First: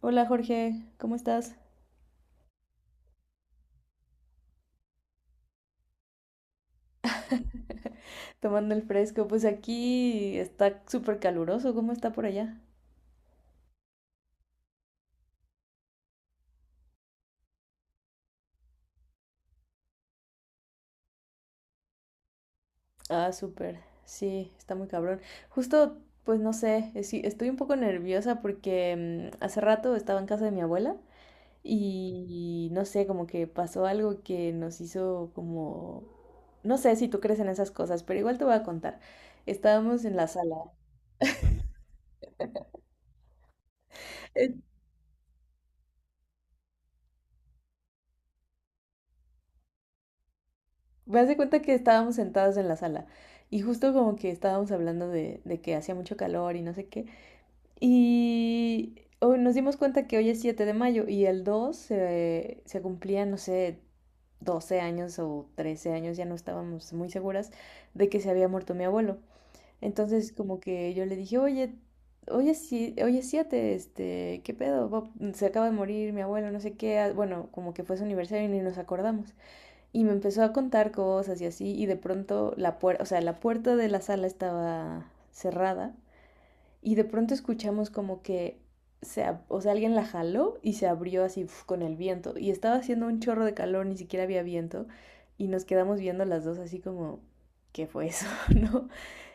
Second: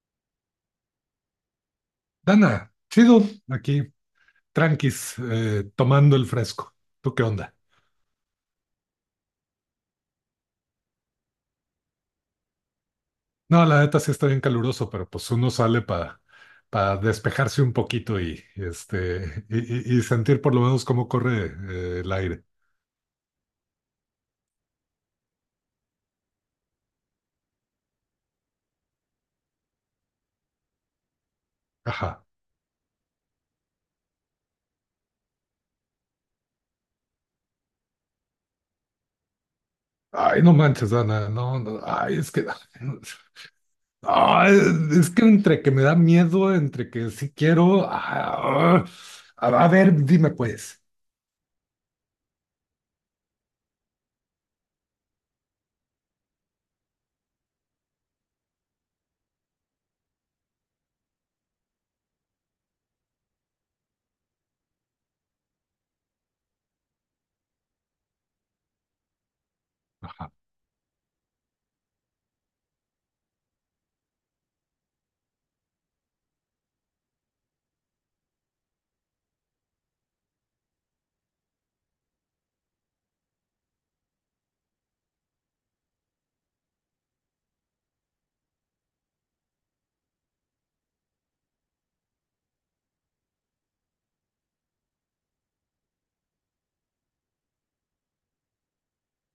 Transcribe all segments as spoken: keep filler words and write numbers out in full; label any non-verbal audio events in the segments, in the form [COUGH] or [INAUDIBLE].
Hola Jorge, ¿cómo estás? Dana, chido, aquí, tranquis, eh, tomando el fresco. ¿Tú qué onda? Tomando el fresco, pues aquí está súper caluroso, ¿cómo está por allá? No, la neta sí está bien caluroso, pero pues uno sale para despejarse un poquito y, este, y, y- y sentir por lo menos cómo corre eh, el aire. Ah, súper, sí, está muy cabrón. Justo, pues no sé, es- sí, estoy un poco nerviosa porque mm, hace rato estaba en casa de mi abuela Ajá. y no sé, como que pasó algo que nos hizo como... No sé si tú crees en esas cosas, pero igual te voy a contar. Estábamos en la Ay, no sala. manches, Dana, no, no, ay, es que, ay, [LAUGHS] es que entre que me da miedo, entre que sí quiero, ah, ah, a, a ver, dime pues. Me hace cuenta que estábamos sentados en la sala y justo como que estábamos hablando de, de que hacía mucho calor y no sé qué. Y hoy nos dimos cuenta que hoy es siete de mayo y el dos se, se cumplía, no sé, doce años o trece años, ya no estábamos muy seguras de que se había muerto mi abuelo. Entonces como que yo le dije, oye, hoy es, si- hoy es siete, este, ¿qué pedo? ¿Bob? Se acaba de morir mi abuelo, no sé qué. ah, Bueno, como que fue su aniversario y ni nos acordamos. Y me empezó a contar cosas y así, y de pronto la puerta, o sea, la puerta de la sala estaba cerrada, y de pronto escuchamos como que, se ab- o sea, alguien la jaló y se abrió así uf, con el viento, y estaba haciendo un chorro de calor, ni siquiera había viento, y nos quedamos viendo las dos así como, ¿qué fue eso? [LAUGHS] ¿No?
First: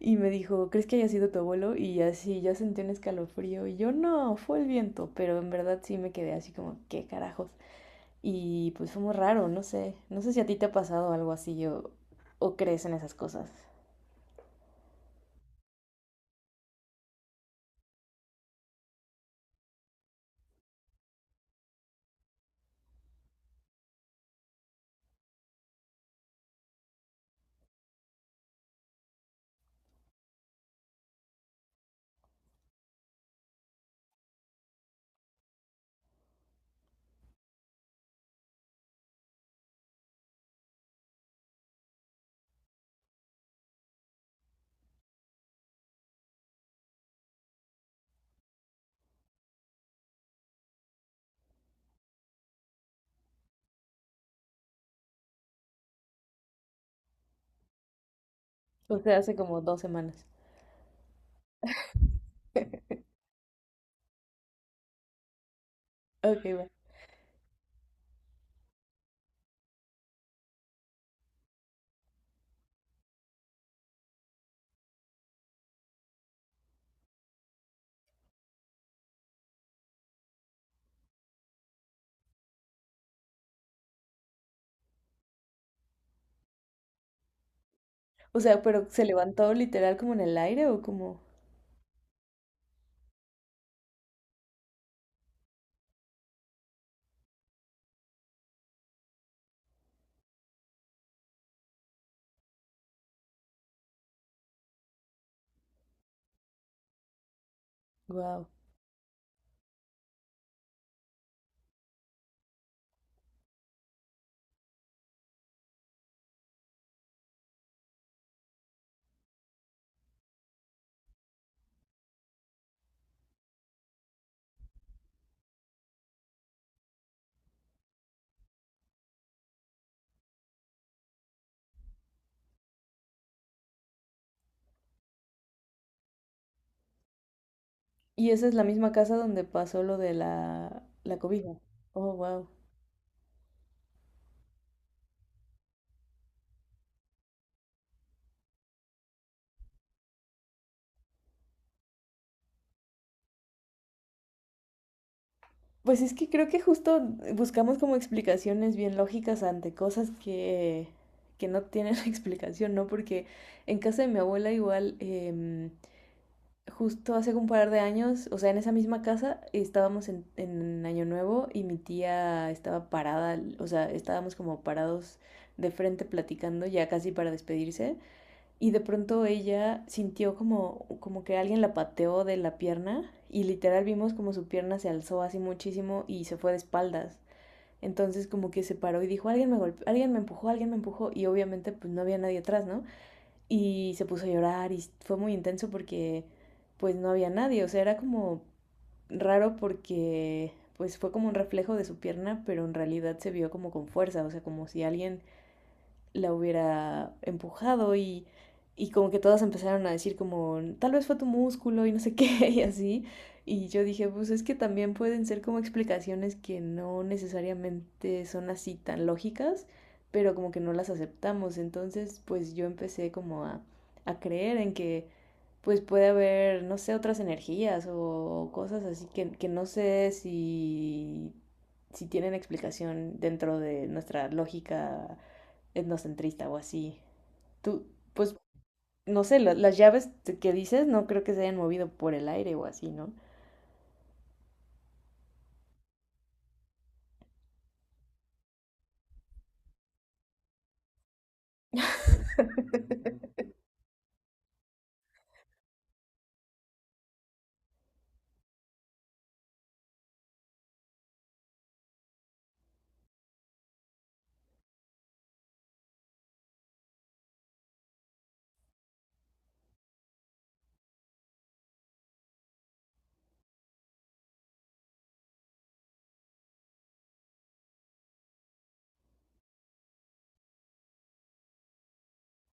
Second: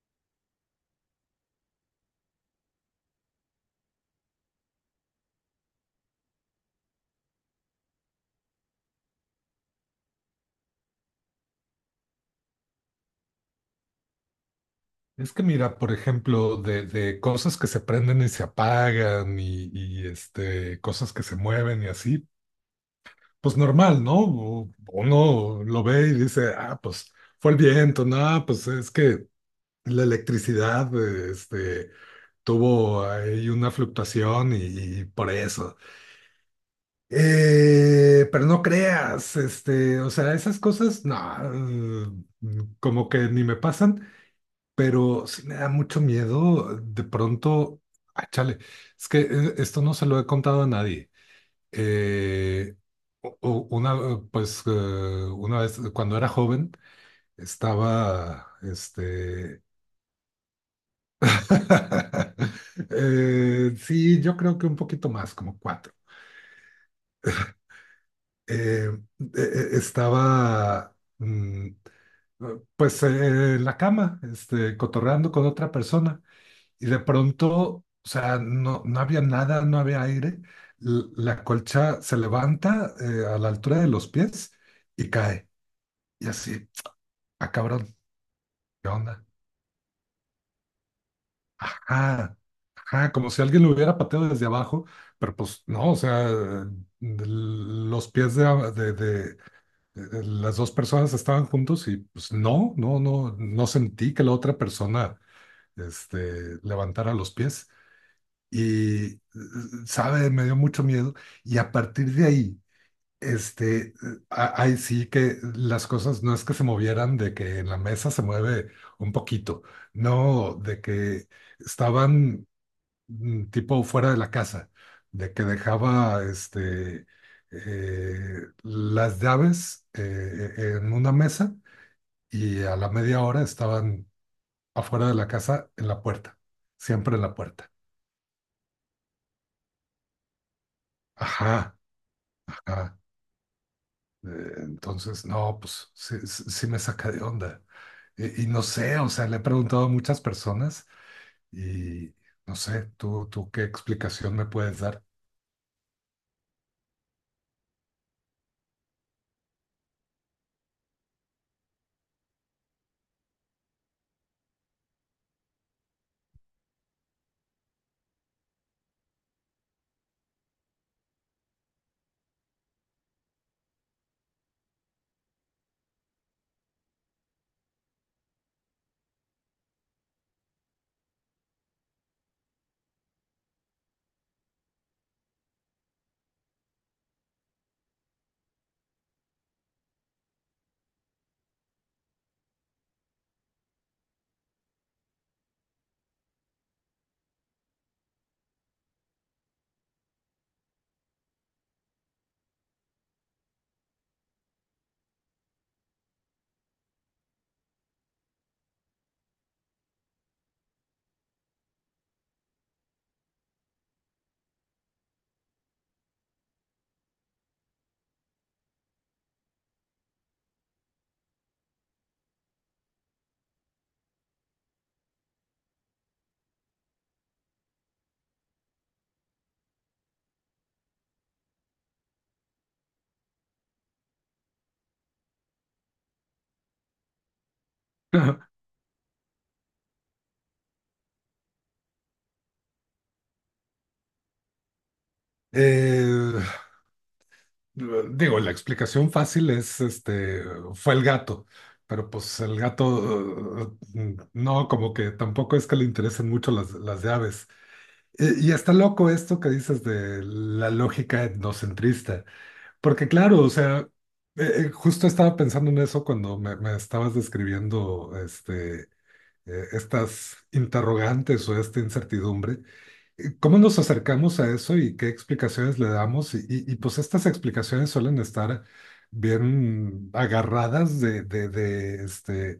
Y me dijo, ¿crees que haya sido tu abuelo? Y así ya sentí un escalofrío, y yo no, fue el viento, pero en verdad sí me quedé así como, ¿qué carajos? Y pues fue muy raro, no sé. No sé si a ti te ha pasado algo así o, o crees en esas cosas. Es que mira, por ejemplo, de, de cosas que se prenden y se apagan y, y, este, cosas que se mueven y así, pues normal, ¿no? U- Uno lo ve y dice, ah, pues fue el viento, no, pues es que la electricidad, eh, este, tuvo ahí una fluctuación y, y por eso. Eh, pero no creas, este, o sea, esas cosas, no, eh, como que ni me pasan. Pero sí me da mucho miedo de pronto, ah, chale, es que eh, esto no se lo he contado a nadie. Eh, u- u- una, eh, pues, eh, una vez, eh, cuando era joven estaba, O sea, hace como este… dos semanas. [LAUGHS] eh, sí, yo creo que un poquito más, como cuatro. Ok, va. Eh, eh, eh, Estaba, mm, eh, pues, eh, en la cama, este, cotorreando con otra persona. Y de pronto, o sea, no, no había nada, no había aire. l- La colcha se levanta, eh, a la altura de los pies, y cae. Y así, ah, cabrón, O sea, pero ¿qué se onda? levantó literal como en el aire o como. Ajá, ajá, como si alguien lo hubiera pateado desde abajo, pero pues no, o sea, de- los pies de, de- de- de las dos personas estaban juntos y pues no, no, no, no sentí que la otra persona, este, levantara los pies. Wow. y eh, sabe, me dio mucho miedo, y a partir de ahí, este, a- ahí sí que las cosas, no es que se movieran, de que en la mesa se mueve un poquito, no, de que estaban, mm, tipo fuera de la casa, de que dejaba, este, eh, las llaves, eh, e, en una mesa, y a la media hora estaban afuera de la casa en la puerta, siempre en la puerta. Y esa es la misma casa donde pasó lo de la, la cobija. Ajá, Oh, wow. ajá. Eh, Entonces, no, pues sí, sí- sí me saca de onda. Y, y no sé, o sea, le he preguntado a muchas personas y no sé, tú, tú qué explicación me puedes dar. [CLEARS THROAT] Pues es que creo que justo buscamos como explicaciones bien lógicas ante cosas que, que no tienen [LAUGHS] explicación, ¿no? Porque en casa de mi abuela igual. Em, justo hace un par de años, o sea, en esa misma casa estábamos en, en Año Nuevo y mi tía estaba parada, o sea, estábamos como parados de frente platicando ya casi para despedirse y de pronto ella sintió como, como que alguien la pateó de la pierna y literal vimos como su pierna se alzó así muchísimo y se fue de espaldas. Entonces como que se paró y dijo, alguien me golpeó, alguien me empujó, alguien me empujó y obviamente pues no había nadie atrás, ¿no? Y se puso a llorar y fue muy intenso porque pues no había nadie, o sea, era como raro porque pues fue como un reflejo de su pierna, pero en realidad se vio como con fuerza, o sea, como si alguien la hubiera empujado y, y como que todas empezaron a decir como, tal vez fue tu músculo y no sé [LAUGHS] qué y así. Y yo dije, pues es que también pueden ser como explicaciones que no necesariamente son así tan lógicas, pero como que no las aceptamos. Entonces, pues yo empecé como a, a creer en que pues puede haber, no sé, otras energías o cosas así que, que no sé si, si tienen explicación dentro de nuestra lógica etnocentrista o así. Tú, pues, [LAUGHS] no sé, la- las llaves que dices no creo que se hayan movido por el aire o así, ¿no? Eh, Digo, la explicación fácil es, este, fue el gato, pero pues el gato, eh, no, como que tampoco es que le interesen mucho las, las de aves. Y, y está loco esto que dices de la lógica etnocentrista. Porque claro, o sea, eh, eh, justo estaba pensando en eso cuando me, me estabas describiendo este, eh, estas interrogantes o esta incertidumbre. eh, ¿Cómo nos acercamos a eso y qué explicaciones le damos? Y, y- y, pues estas explicaciones suelen estar bien agarradas de, de- de, este,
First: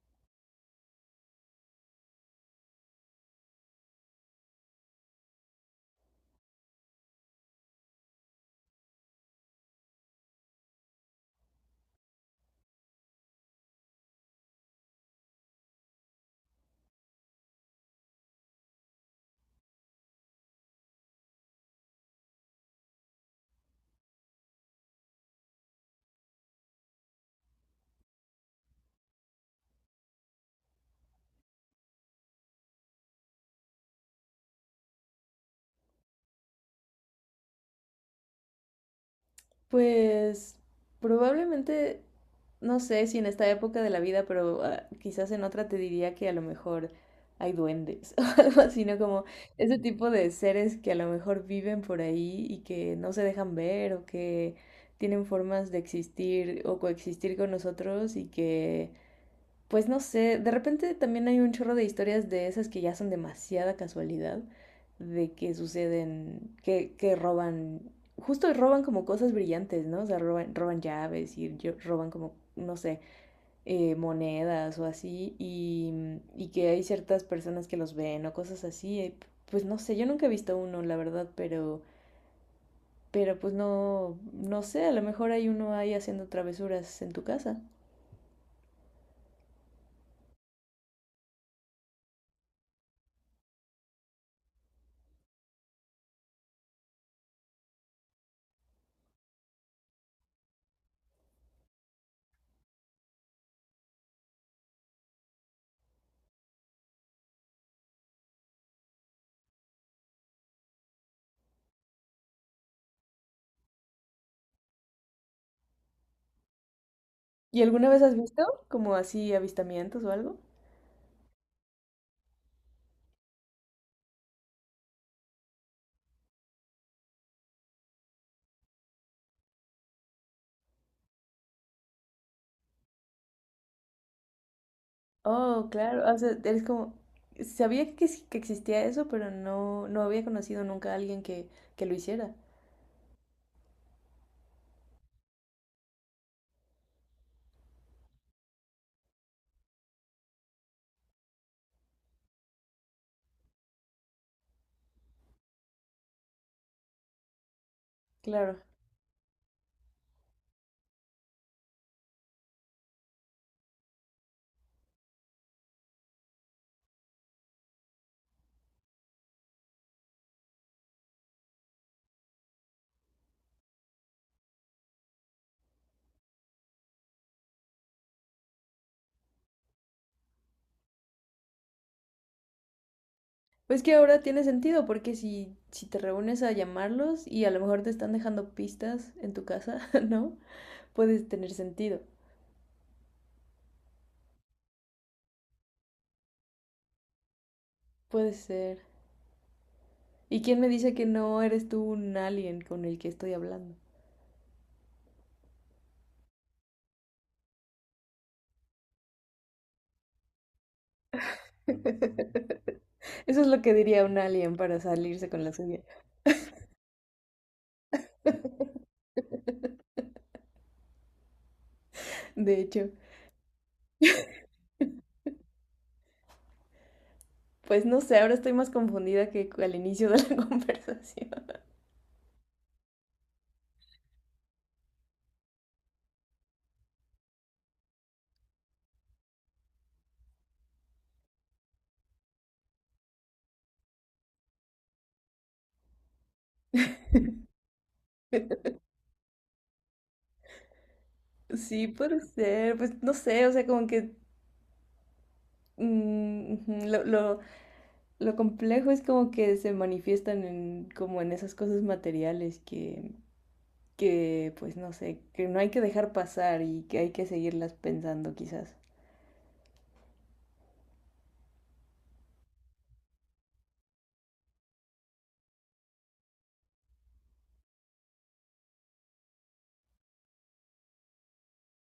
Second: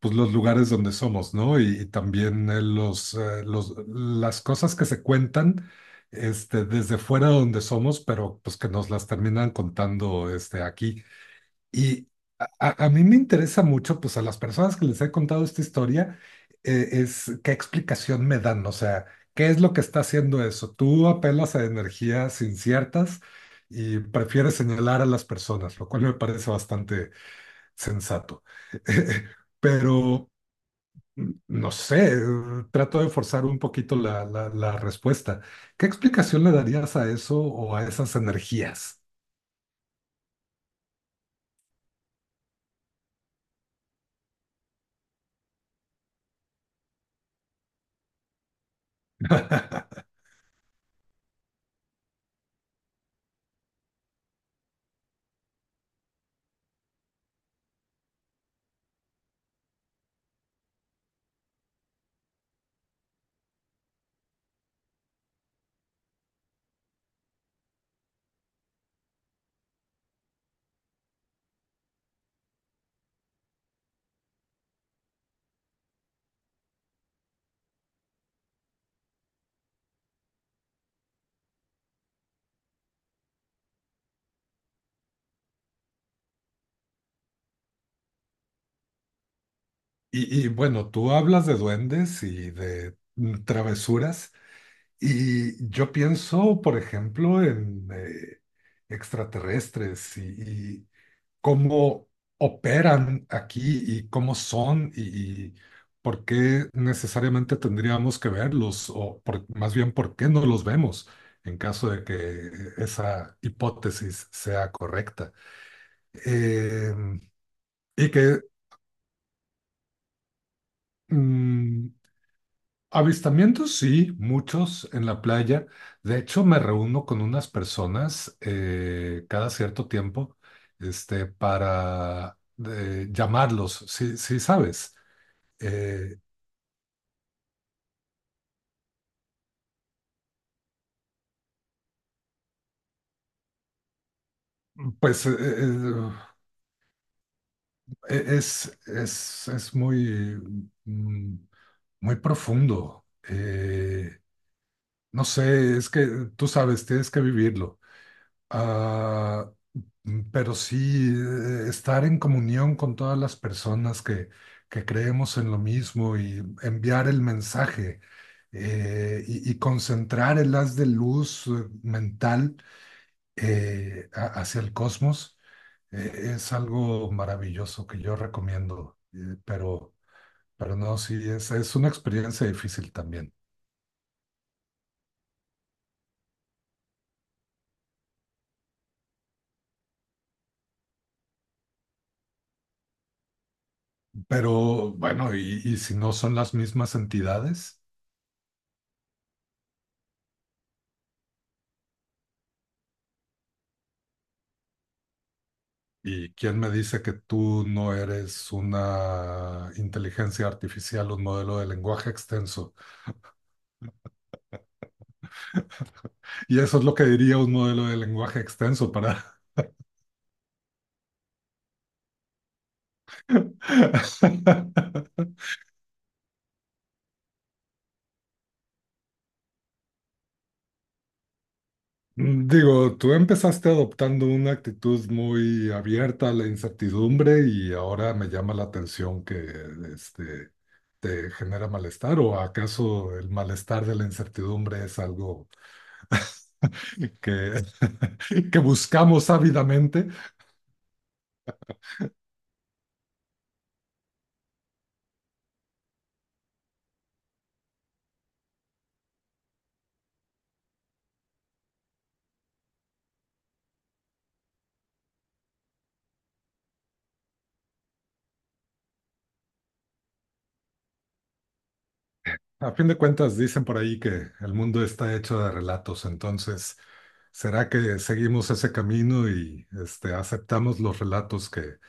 pues los lugares donde somos, ¿no? Y, y también eh, los, eh, los- las cosas que se cuentan, este, desde fuera donde somos, pero pues que nos las terminan contando, este, aquí. Y a, a- a mí me interesa mucho, pues a las personas que les he contado esta historia, eh, es qué explicación me dan, o sea, qué es lo que está haciendo eso. Tú apelas a energías inciertas y prefieres señalar a las personas, lo cual me parece bastante sensato. [LAUGHS] Pero, mm, no sé, eh, trato de forzar un poquito la, la la respuesta. ¿Qué explicación le darías a eso o a esas energías? Pues probablemente, no sé si en esta época de la vida, pero ah, quizás en otra te diría que a lo mejor hay duendes [LAUGHS] o algo así, ¿no? Como ese tipo de seres que a lo mejor viven por ahí y que no se dejan ver o que tienen formas de existir o coexistir con nosotros y que pues no sé, de repente también hay un chorro de historias de esas que ya son demasiada casualidad, de que suceden, que, que roban, justo roban como cosas brillantes, ¿no? O sea, roban, roban llaves y roban como, no sé, eh, monedas o así, y, y que hay ciertas personas que los ven o cosas así. eh, Pues no sé, yo nunca he visto uno, la verdad, pero, pero pues no, no sé, a lo mejor hay uno ahí haciendo travesuras en tu casa. Y, y bueno, tú hablas de duendes y de mm, travesuras, y yo pienso, por ejemplo, en eh, extraterrestres, y, y cómo operan aquí y cómo son, y, y por qué necesariamente tendríamos que verlos, o por- más bien por qué no los vemos en caso de que esa hipótesis sea correcta. Em, ¿Y alguna vez y has que, visto como así avistamientos o algo? mm, avistamientos, sí, muchos en la playa. De hecho, me reúno con unas personas, eh, cada cierto tiempo, este, para eh, llamarlos, sí, sí sabes. Oh, claro, o Eh, sea, eres como, sabía que, ex- que existía eso, pero no, no había conocido nunca a alguien que, que lo hiciera. pues eh, eh, eh, es, es, es muy, mm, muy profundo. Eh, no sé, es que tú sabes, tienes que vivirlo. Claro. Ah, mm, pero sí, eh, estar en comunión con todas las personas que, que creemos en lo mismo, y enviar el mensaje, eh, y, y concentrar el haz de luz, eh, mental, eh, a- hacia el cosmos, eh, es algo maravilloso que yo recomiendo. eh, pero, pero no, sí, es, es una experiencia difícil también. Pues que ahora tiene sentido, porque si, si te reúnes a llamarlos y a lo mejor te están dejando pistas en tu casa, [LAUGHS] ¿no? Puedes tener sentido. Pero bueno, y, y si no son las mismas entidades. Puede ser. ¿Y quién me dice que no eres tú un alien con el que estoy hablando? ¿Y quién me dice que tú no eres una inteligencia artificial, un modelo de lenguaje extenso? [LAUGHS] Eso es lo que diría un alien para salirse con la suya. Y eso es lo que diría un modelo de lenguaje extenso para… [LAUGHS] De hecho. [LAUGHS] Pues no sé, ahora estoy más confundida que al inicio de la [LAUGHS] conversación. Digo, tú empezaste adoptando una actitud muy abierta a la incertidumbre, y ahora me llama la atención que este, te genera malestar, o acaso el malestar de la incertidumbre es algo [LAUGHS] que, [LAUGHS] que buscamos ávidamente. Sí, puede ser, pues no sé, o sea, como que mm, ujú, lo, lo, lo complejo es como que se manifiestan en, como en esas cosas materiales que, que, pues no sé, que no hay que dejar pasar y que hay que seguirlas pensando quizás. A fin de cuentas, dicen por ahí que el mundo está hecho de relatos, entonces, ¿será que seguimos ese camino y este, aceptamos los relatos que,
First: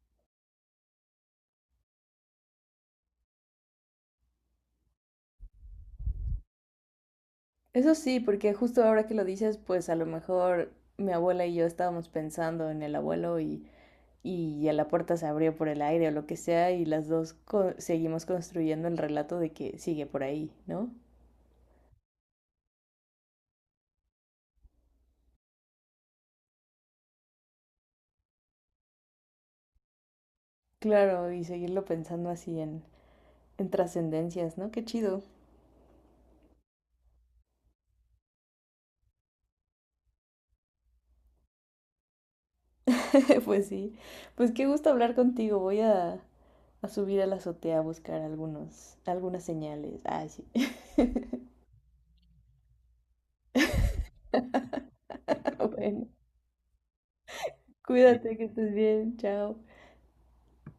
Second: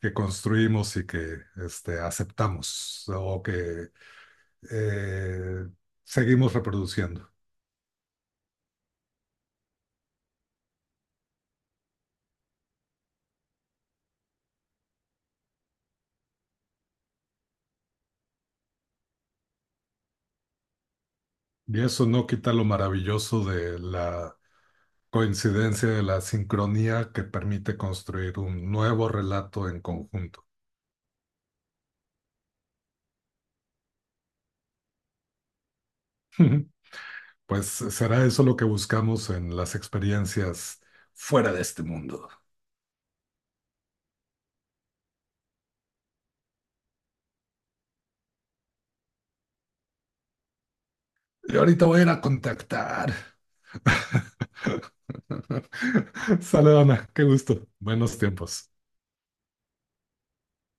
que construimos y que este, aceptamos, o que eh, seguimos reproduciendo? Eso sí, porque justo ahora que lo dices, pues a lo mejor mi abuela y yo estábamos pensando en el abuelo y y ya la puerta se abrió por el aire o lo que sea y las dos co seguimos construyendo el relato de que sigue por ahí, ¿no? Y eso no quita lo maravilloso de la coincidencia, de la sincronía que permite construir un nuevo relato en conjunto. Claro, y seguirlo pensando así en, en trascendencias, ¿no? Qué chido. [LAUGHS] Pues será eso lo que buscamos en las experiencias fuera de este mundo. [LAUGHS] Pues sí, pues qué gusto hablar contigo. Voy a, a subir a la azotea a buscar algunos, algunas señales. Ah, sí. Y ahorita voy a ir a contactar. [LAUGHS] [LAUGHS] Bueno, Saludona, qué gusto. Buenos cuídate, que tiempos. estés bien. Chao.